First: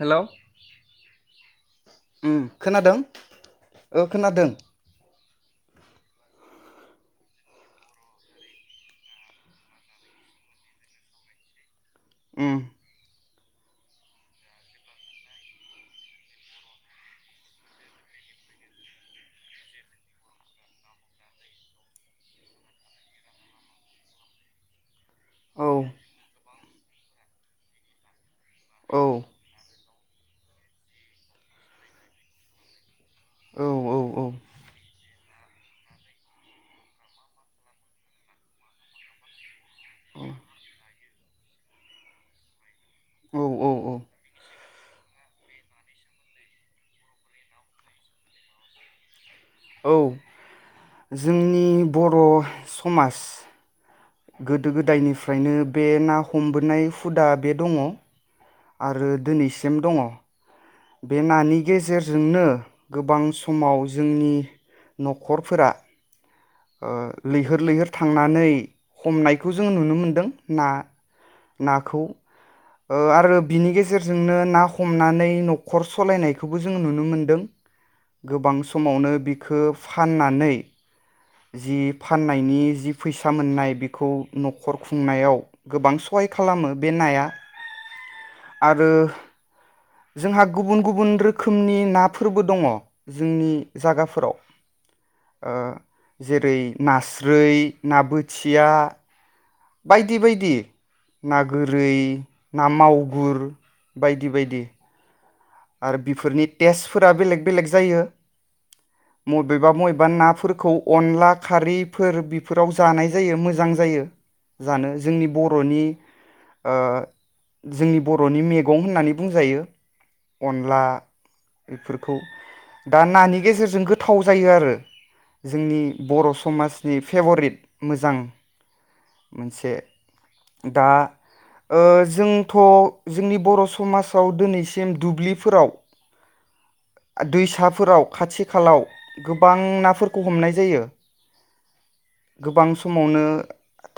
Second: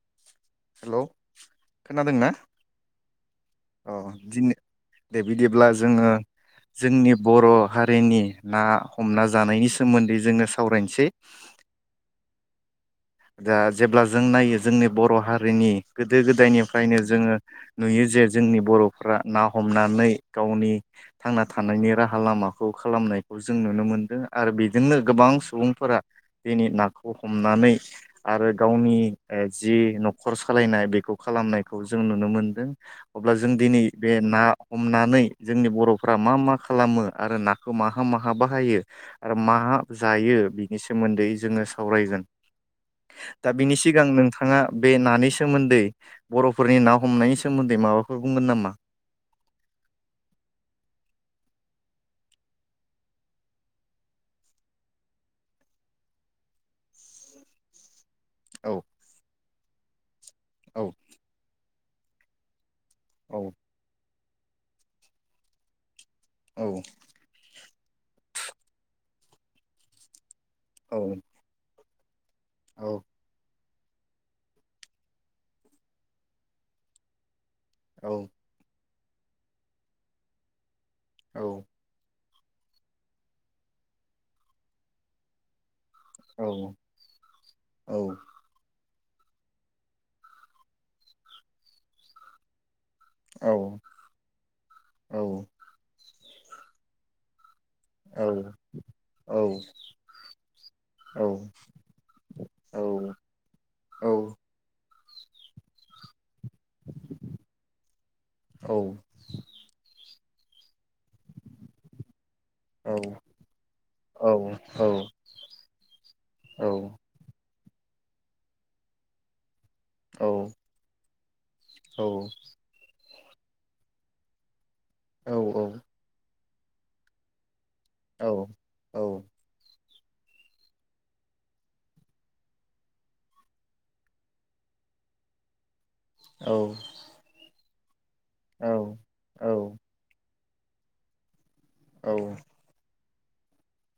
Hello hello खोनादोंना उम खोनादों अ ओ खोनादों दिनै दे बिदिब्ला जोङो जोंनि बर' हारिनि ना हमना जानायनि सोमोन्दै जोङो सावरायनोसै ओम दा जेब्ला जों नायो जोंनि बर' हारिनि गोदो गोदायनिफ्रायनो जोङो नुयो जे जोंनि बर'फ्रा ना हमनानै गावनि थांना थानायनि राहा लामाखौ खालामनायखौ जों नुनो मोनदों आरो बेजोंनो गोबां औ सुबुंफोरा दिनै नाखौ हमनानै आरो गावनि औ ए जि नख खर' सालायनाय बेखौ खालामनायखौ जों नुनो मोनदों अब्ला जों औ दिनै औ बे ना हमनानै जोंनि बर'फ्रा मा मा खालामो आरो नाखौ माहा माहा बाहायो आरो माहा जायो बिनिसो सोमोन्दै जोङो सावरायगोन दा औ औ बिनि औ सिगां नोंथाङा बे नानि सोमोन्दै बर'फोरनि ना हमनायनि सोमोन्दै माबाफोर बुंगोन नामा? औ जोंनि बर' समाज गोदो गोदायनिफ्रायनो बे ना हमबोनाय हुदा बे दङ औ आरो दिनैसिम गेम दङ औ बे नानि गेजेरजोंनो गोबां औ समाव जोंनि नखरफोरा औ ओ लैहोर लैहोर थांनानै हमनायखौ जों नुनो मोनदों ना औ नाखौ औ ओ आरो बिनि गेजेरजोंनो ना हमनानै नखर सलायनायखौबो जों नुनो मोन्दों औ गोबां स खमावनो बिखो फाननानै औ जि फा फाननायनि जि फैसा मोननाय बेखौ नखर खुंनायाव गोबां सहाय खालामो बे नाया औ आरो जोंहा गुबुन गुबुन रोखोमनि नाफोरबो दङ औ जोंनि जागाफोराव औ ओ जेरै नास्रोइ ना औ बोथिया औ बायदि बायदि ना गोरै ना मावगुर बायदि बायदि आरो बिफोरनि टेसफोरा बेलेग बेलेग जायो औ मबेबा मयबा ना फोरखौ अनला खारैफोर बि फोराव औ जानाय जायो मोजां जायो जानो जोंनि बरनि औ ओ औ जोंनि बरनि मेगं होननानै बुंजायो अनला बेफोरखौ दान नानि गेजेरजों गोथाव जायो आरो जोंनि बर स समाजनि फेभरिट मोजां औ मोनसे दा ओ जोंथ जोंनि बर समासाव दोनैसिम दुब्लिफोराव औ दैसाफोराव खाथि खालाव गोबां नाफोरखौ हमनाय जायो जायो औ समावनो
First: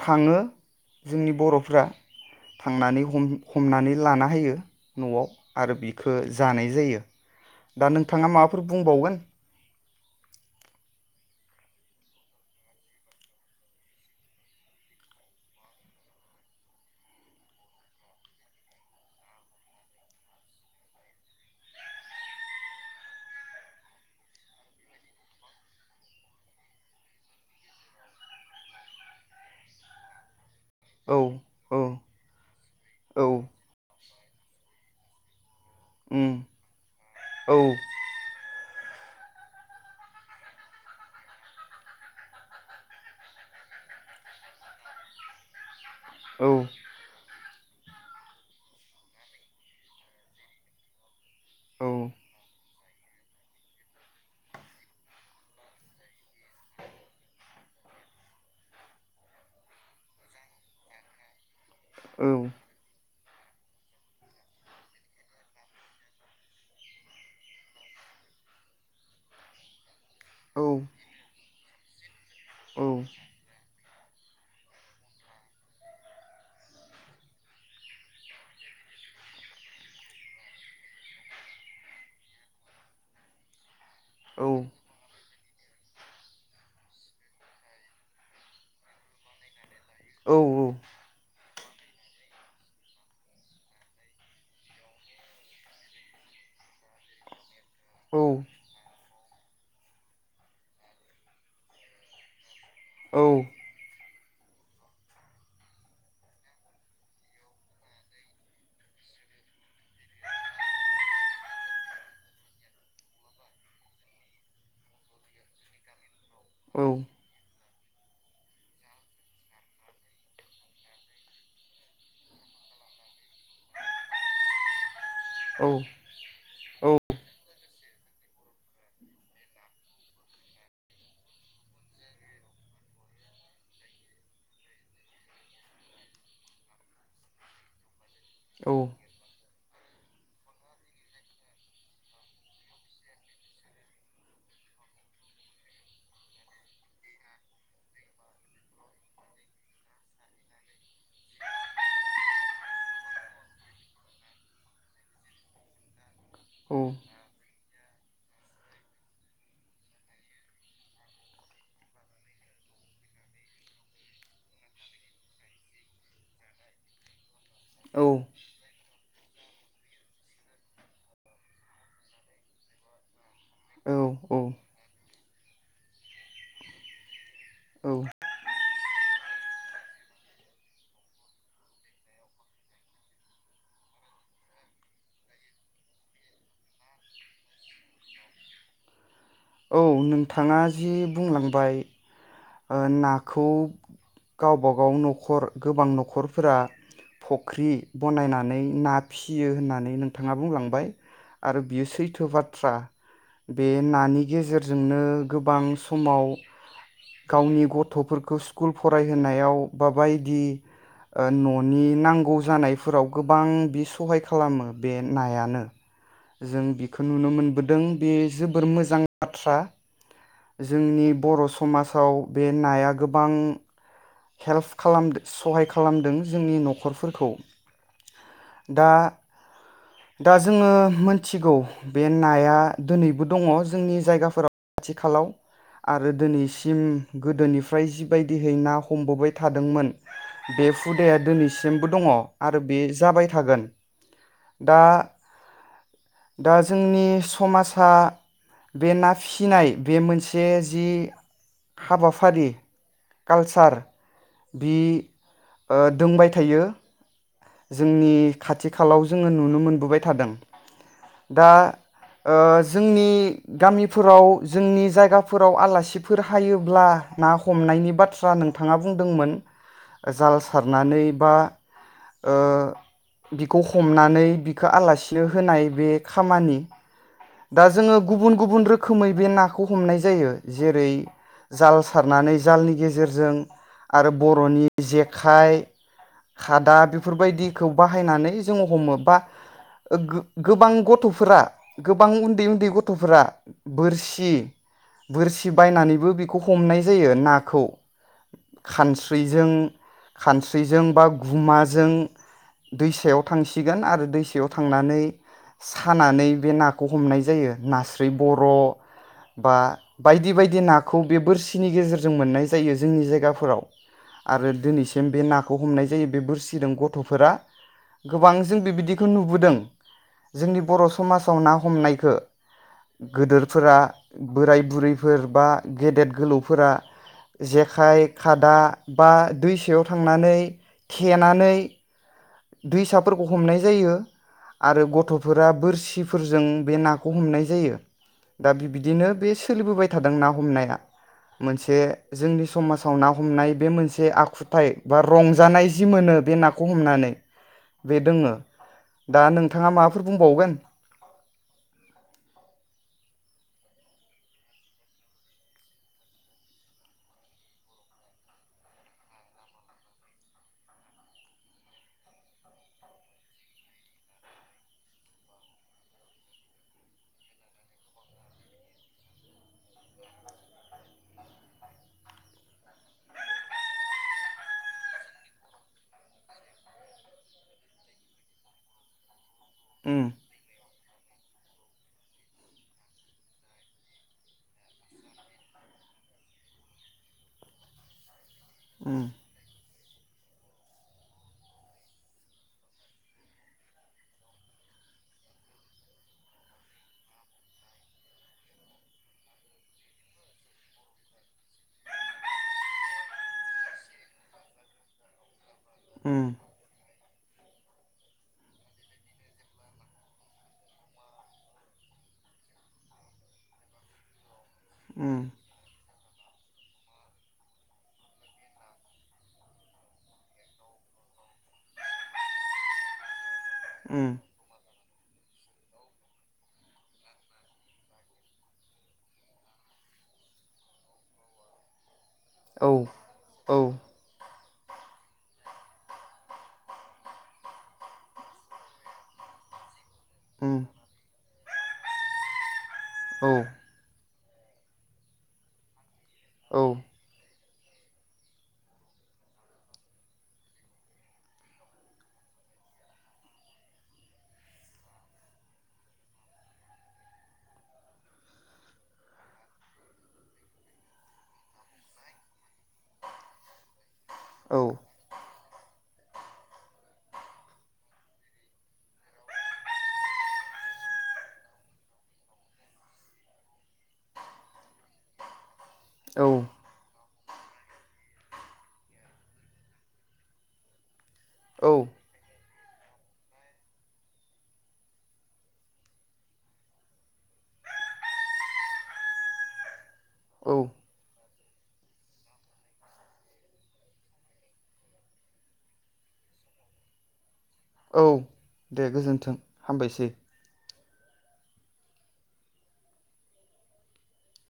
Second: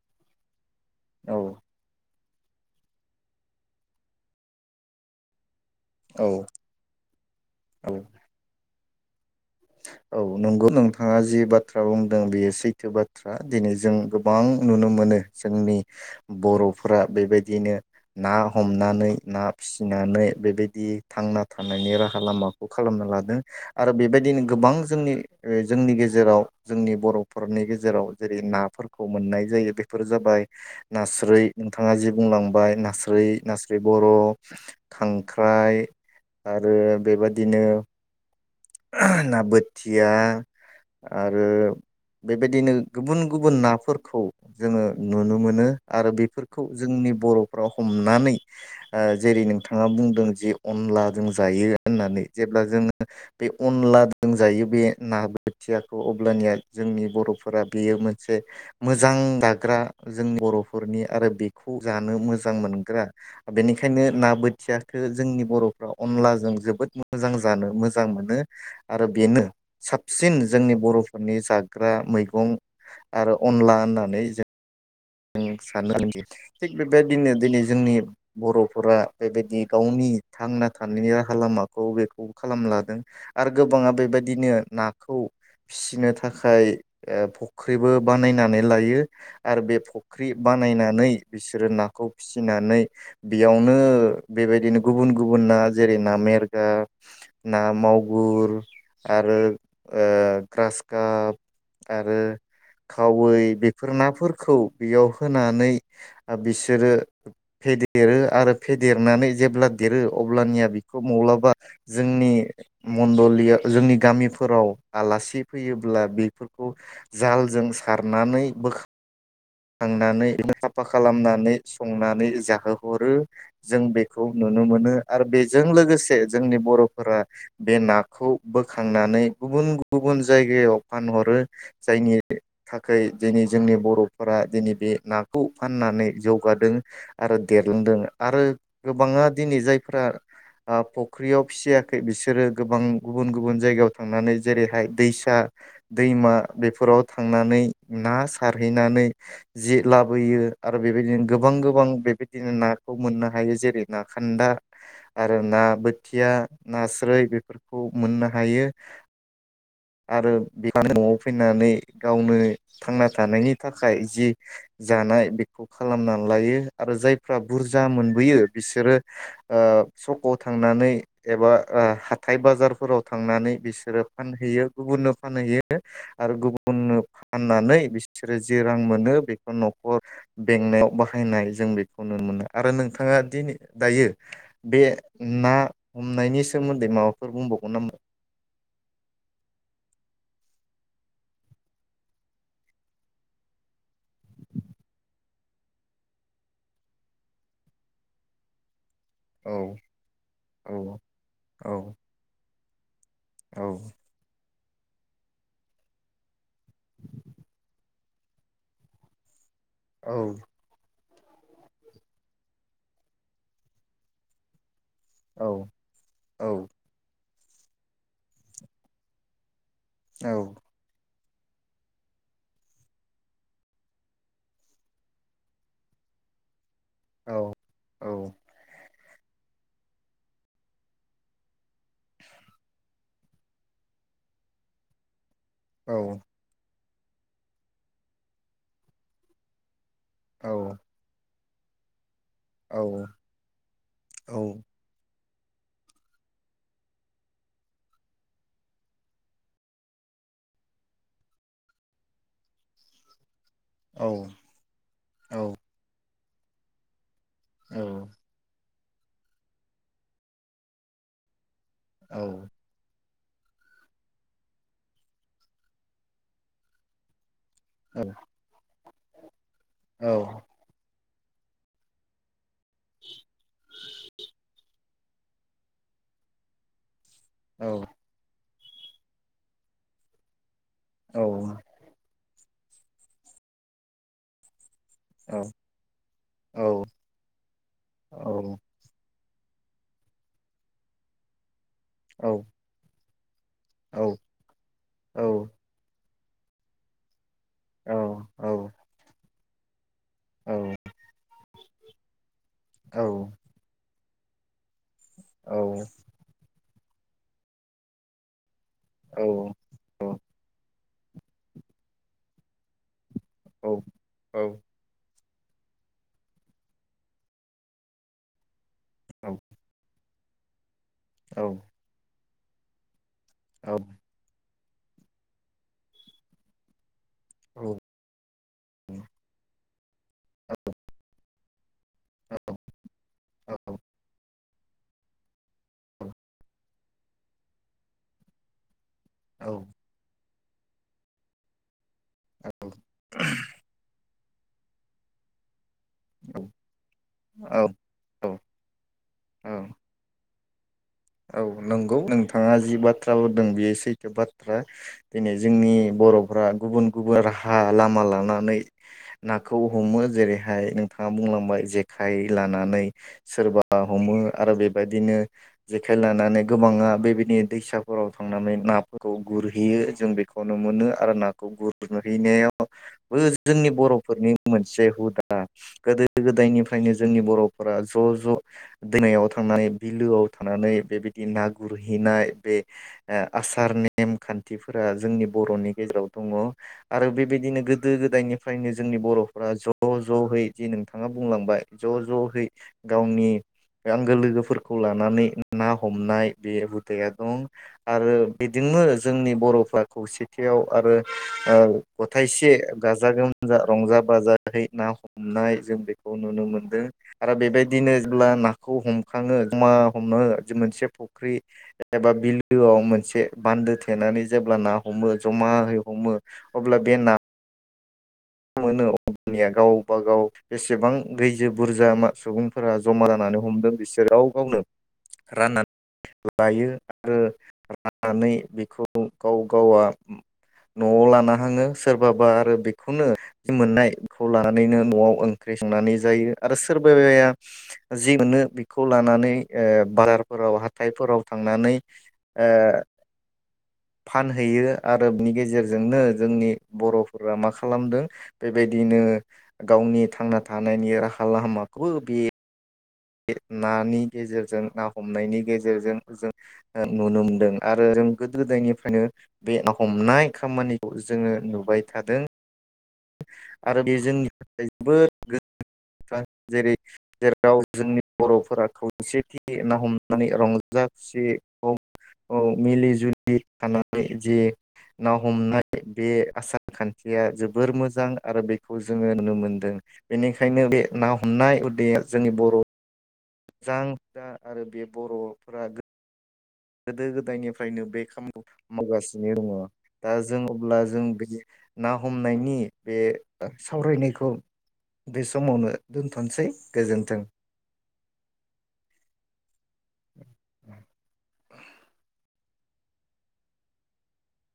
थाङो जोंनि बर'फ्रा थांनानै हम-हमनानै लाना होयो नआव आरो बिखो औ जानाय जायो दा औ नोंथाङा मा बुंबावगोन औ नोंगौ नोंथाङा जि बाथ्रा बुंदों बेयो सैथो बाथ्रा दिनै जों गोबां नुनो मोनो जोंनि बर'फोरा बेबायदिनो ना हमनानै ना फिसिनानै बेबायदि थांना थानायनि राहा लामाखौ खालामना लादों आरो बेबायदिनो गोबां जोंनि जोंनि गेजेराव जोंनि बर'फोरनि गेजेराव जेरै नाफोरखौ मोननाय जायो बेफोर जाबाय औ नास्राय औ नोंथाङा जि बुंलांबाय औ नास्राय नास्राय बर खां ओमफ्राय उम आरो औ बेबादिनो ना बोथिया आरो बेबायदिनो गुबुन गुबुन नाफोरखौ जोङो नुनो मोनो आरो औ बेफोरखौ जोंनि बर हमनानै जेरै नोंथाङा बुंदों जे अनला जों जायो औ होननानै जेब्ला जोङो बे अनला दों जायो बे ना बोथियाखौ अब्लानिया जोंनि बरफोरा बेयो मोनसे मोजां दाग्रा जों बरफोरनि आरो बे खौ जानो औ मोजां मोनग्रा बेनिखायनो ना बोथियाखौ जोंनि बर'फ्रा अनलाजों जोबोद मोजां जानो मोजां मोजां मोनो आरो बेनो साब सिन औ जोंनि बरफोरनि जा ग्रा मैगं अं औ आरो अनला होनना नै जों जों सानो आरोखि थिग बेबायदिनो दिनै जोंनि बरफोरा बेबायदि गावनि थांना थानायनि राहा लामाखौ बेखौ खालामलादों आरो गोबाङा बेबायदिनो नाखौ फिनो थाखाय फुख्रिबो बानायनानै लायो आरो बे फ फख्रि बानायनानै बिसोर बिसोरो नाखौ फिसिनानै बेयावनो बेबायदिनो गुबुन गुबुन ना जेरै ना मेरगा ना औ मावगुर आरो ओ ग्रास काप आरो खावै बेफोर नाफोर खौ बेयाव होनानै बिसोरो फेदेरो आरो फेदेरनानै जेब्ला देरो अब्लानिया बेखौ मब्लाबा जोंनि मन्दलिया जोंनि गामिफोराव आलासि फैयोब्ला बे [unintelligible] खौ जालजों सा खारनानै बोखा थांनानै सा [inaudible] फा खालामनानै संनानै जाहोहरो जों बेखौ नुनो मोनो। आरो बेजों लोगोसे जोंनि बर'फोरा बे ना खौ बोखांनानै गुबुन [inaudible] गुबुन जायगायाव फानहरो जायनि [inaudible] थाखाय दिनै जोंनि बर' फोरा दिनै बे नाखौ फाननानै जौगादों आरो देरलांदों आरो गोबाङा दिनै जाय फोरा ओ फुख्रियाव फिसियाखै बिसोरो गोबां गुबुन गुबुन जायगायाव थांनानै जेरैहाय दैसा दैमा बेफोराव थांनानै ना सारहैनानै जि लाबोयो आरो बेबायदिनो गोबां गोबां बेबायदिनो नाखौ मोननो हायो जेरै ना खान्दा आरो ना बोथिया नास्राय बेफोरखौ मोननो हायो आरो [inaudible] न'आव फैनानै गावनो थांना थानायनि थाखाय थाखाय जि जानाय बेखौ खालामनानै लायो आरो जाय फ्रा बुरजा मोनबोयो बिसोरो ओ सकाव थांनानै एबा ओ हाथाय बाजारफोराव थांनानै बिसोरो औ फानहैयो औ गुबुननो फानहैयो [inaudible] आरो गुबुन [inaudible] ननो [inaudible] फाननानै औ बिसोरो जे रां मोनो बेखौ न'खर बेंनायाव बाहायनाय जों बेखौ नुनो मोनो आरो नोंथाङा दिनै दायो बे ना हमनायनि सोमोन्दै माबाफोर बुंबावगोन नामा? औ नोंथाङा जि बुंलांबाय ओ नाखौ गावबागाव न'खर गोबां न'खरफोरा फुख्रि बनायनानै ना फियो औ होननानै नोंथाङा बुंलांबाय औ आरो बियो औ सैथो बाथ्रा आथ्रा बे औ नानि गेजेर जोंनो गोबां समाव गावनि गथ'फोरखौ स्कुल फरायहोनायाव औ बाबायदि ओ न'नि नांगौ जानायफोराव गोबां बि सहाय खालामो बे नायानो औ औ जों बेखौ नुनो मोनदों बोदों बे जोबोर मोजां बा [inaudible] थ्रा औ जोंनि बरस समाजाव बे नाया गोबां हेल्प खालामदों सहाय खालामदों जोंनि नखर खरफोरखौ औ औ दा दा जोङो मोनथिगौ बे नाया दिनैबो दङ जोंनि जायगाफोराव [inaudible] आथिखालाव औ आरो दिनैसिम गोदोनिफ्राय जिबायदिहै ना हमबोबाय थादोंमोन औ [unintelligible] बे हुदाया दिनैसिम सेमबो दङ आरो औ बे जाबाय थागोन दा दा जोंनि समासा बे ना फिसिनाय बे मोनसे जि हाबाफारि कालसार औ बि औ ओ दोंबाय था थायो जोंनि खाथ आथिखालाव जोङो नुनो मोनबोबाय थादों दा ओ औ जोंनि गामिफोराव जोंनि जायगाफोराव आलासिफोर हायोब्ला ना ह हमनायनि औ बाथ्रा नोंथाङा बुंदोंमोन जाल सारनानै बा ओ बिखौ हमनानै बिखो आलासि नो होनाय बे खामानि दा जोङो गुबुन गुबुन रोख खोमै बे नाखौ हमनाय जायो जेरै जाल सारनानै जालनि गेजेरजों आरो बरनि जेखाइ खादा बेफो बेफोरबायदिखौ बाहायनानै जोंङो हमोबा ओ गो-गोबां गथफोरा गोबां उन्दै उन्दै गथफोरा [inaudible] बोरसि बोरसि बायनानैबो बि खौ हमनाय जायो ना खौ औ - औ खानस्रि जों औ खानस्रिजों बा गुमाजो जों औ दैसायाव थांसिगोन आरो दैसा बेयाव थांनानै औ सानानै बे ना खौ हमनाय जायो नास्रि बर औ बा औ बायदि बायदि ना खौ बे बोरसिनि गेजेरजों मोननाय जायो जोंनि जायगायाव बिगाफोराव औ औ आरो दिनैसिम बे ना खौ हमनाय जायो बे बोरसि गथफोरा गोबां जों बेबादि [unintelligible] बिदिखौ औ नुबोदों जोंनि बर समाजाव ना औ हमनायखो गोदोरफोरा औ बोराय बुरैफोर बा गेदेद गोलौफोरा जेखाइ खादा बा दैसायाव थांनानै खेया नानै दैसाफोरखौ हमनाय जायो आरो गथफोरा बोरसिफोरजों बे नाखौ हमनाय जायो दा बि बिदिनो बे सोलिबोबाय थादोंना हमनाया मोनसे जोंनि समाजाव ना हमनाय बे मोनसे आख खुथाय बा रंजानाय जि मोनो बे नाखौ हमनानै औ बेदोङो दा औ नोंथाङा माबाफोर बुंबावगोन औ नंगौ नोंथाङा जि बाथ्रा बुंदों बेयो सैथो बाथ्रा दिनै जोंनि बरफ्रा गुबुन गुबुन राहा लामा लानानै नाखौ हमो जेरैहाय नोंथाङा बुंलांबाय जेखाइ लानानै सोरबा हमो आरो बेबायदिनो जेखाइ लानानै गोबाङा बेबायदि दैसाफोराव थांनानै नाफोरखौ गुरहैयो जों बेखौनो मोनो आरो नाखौ गुरहैनायावबो जोंनि बरफोरनि मोनसे हुदा गोदो गोदायनिफ्रायनो जोंनि बरफोरा ज ज दैमायाव थां थांनाय उम बिलोआव नै बेबायदि ना गुरहैनाय बे आसार नेम खान्थिफोरा जोंनि बरनि गेजेराव दङ आरो बेबायदिनो गोदो गोदायनि फ्रायनो जोंनि उम बरफोरा ज ज जहै जे नोंथाङा बुंलांबाय ज जहै गावनि आंगो लोगोफोरखौ लानानै ना हमनाय बे हुदाया दं आरो बेजोंनो जोंनि बरफ्रा खौसेथियाव आरो गथायाइसे गाजा गोमजा रंजा बाजायै ना हमनाय जों बेखौ उम नुनो मोनदों आरो बेबायदिनो जेब्ला नाखौ हमखाङो जमा हमो मोनसे फुख्रि एबा बिलोआव मोनसे बान्दो थेनानै जेब्ला ना हमो उम जमाहै हमो अब्ला बे ना मोनो अब्लानिया गावबा गाव बेसेबां गैजो बुरजा सुबुंफोरा जमा जानानै हमदों उम बिसोराव गावनो राननानै लायो आरो राननानै बेखौ गाव गावा नआव लाना हाङो सोरबा बाबा आरो औ बेखौनो औ मोननायखौ लानानैनो नआव ओंख्रि संनानै जायो आरो सोरबाया जि मोनो बेखौ लानानै ए बाजारफोराव उम हाथायफोराव थांनानै ओ औ। फानहैयो आरो बिनि गेजेरजोंनो जोंनि औ बर'फोरा माखा खालामदों बेबायदिनो गावनि थांना थानायनि राहा लामाखौबो बे बे नानि गेजेरजों ना हमनायनि गेजेरजों जों ओ नुनो मोनदों आरो जों गोदो गोदायनिफ्रायनो बे ना हमनाय खामानिखौ जोङो नुबाय थादों। आरो बे जोंनि औ थाखाय जोबोद गो जेरै जेराव जोंनि बर'फोरा खौसेथि ना हमनानै रंजा खुसिखौ मिलि जुलि थानानै जि ना हमनाय बे औ आसार खान्थिया जोबोद बोर मोजां आरो बेखौ जोङो नुनो मोनदों बेनिखायनो बे ना हमनाय औ हुदाया जोंनि बर' जां हुदा आरो बे बर'फोरा गो गोदो गोदायनिफ्रायनो बे खामानिखौ मावगासिनो दङ दा जों औ अब्ला जों बे ना हमनायनि बे सावरायनायखौ बे समावनो दोनथनोसै गोजोन्थों। औ दे गोजोन्थों हामबायसै।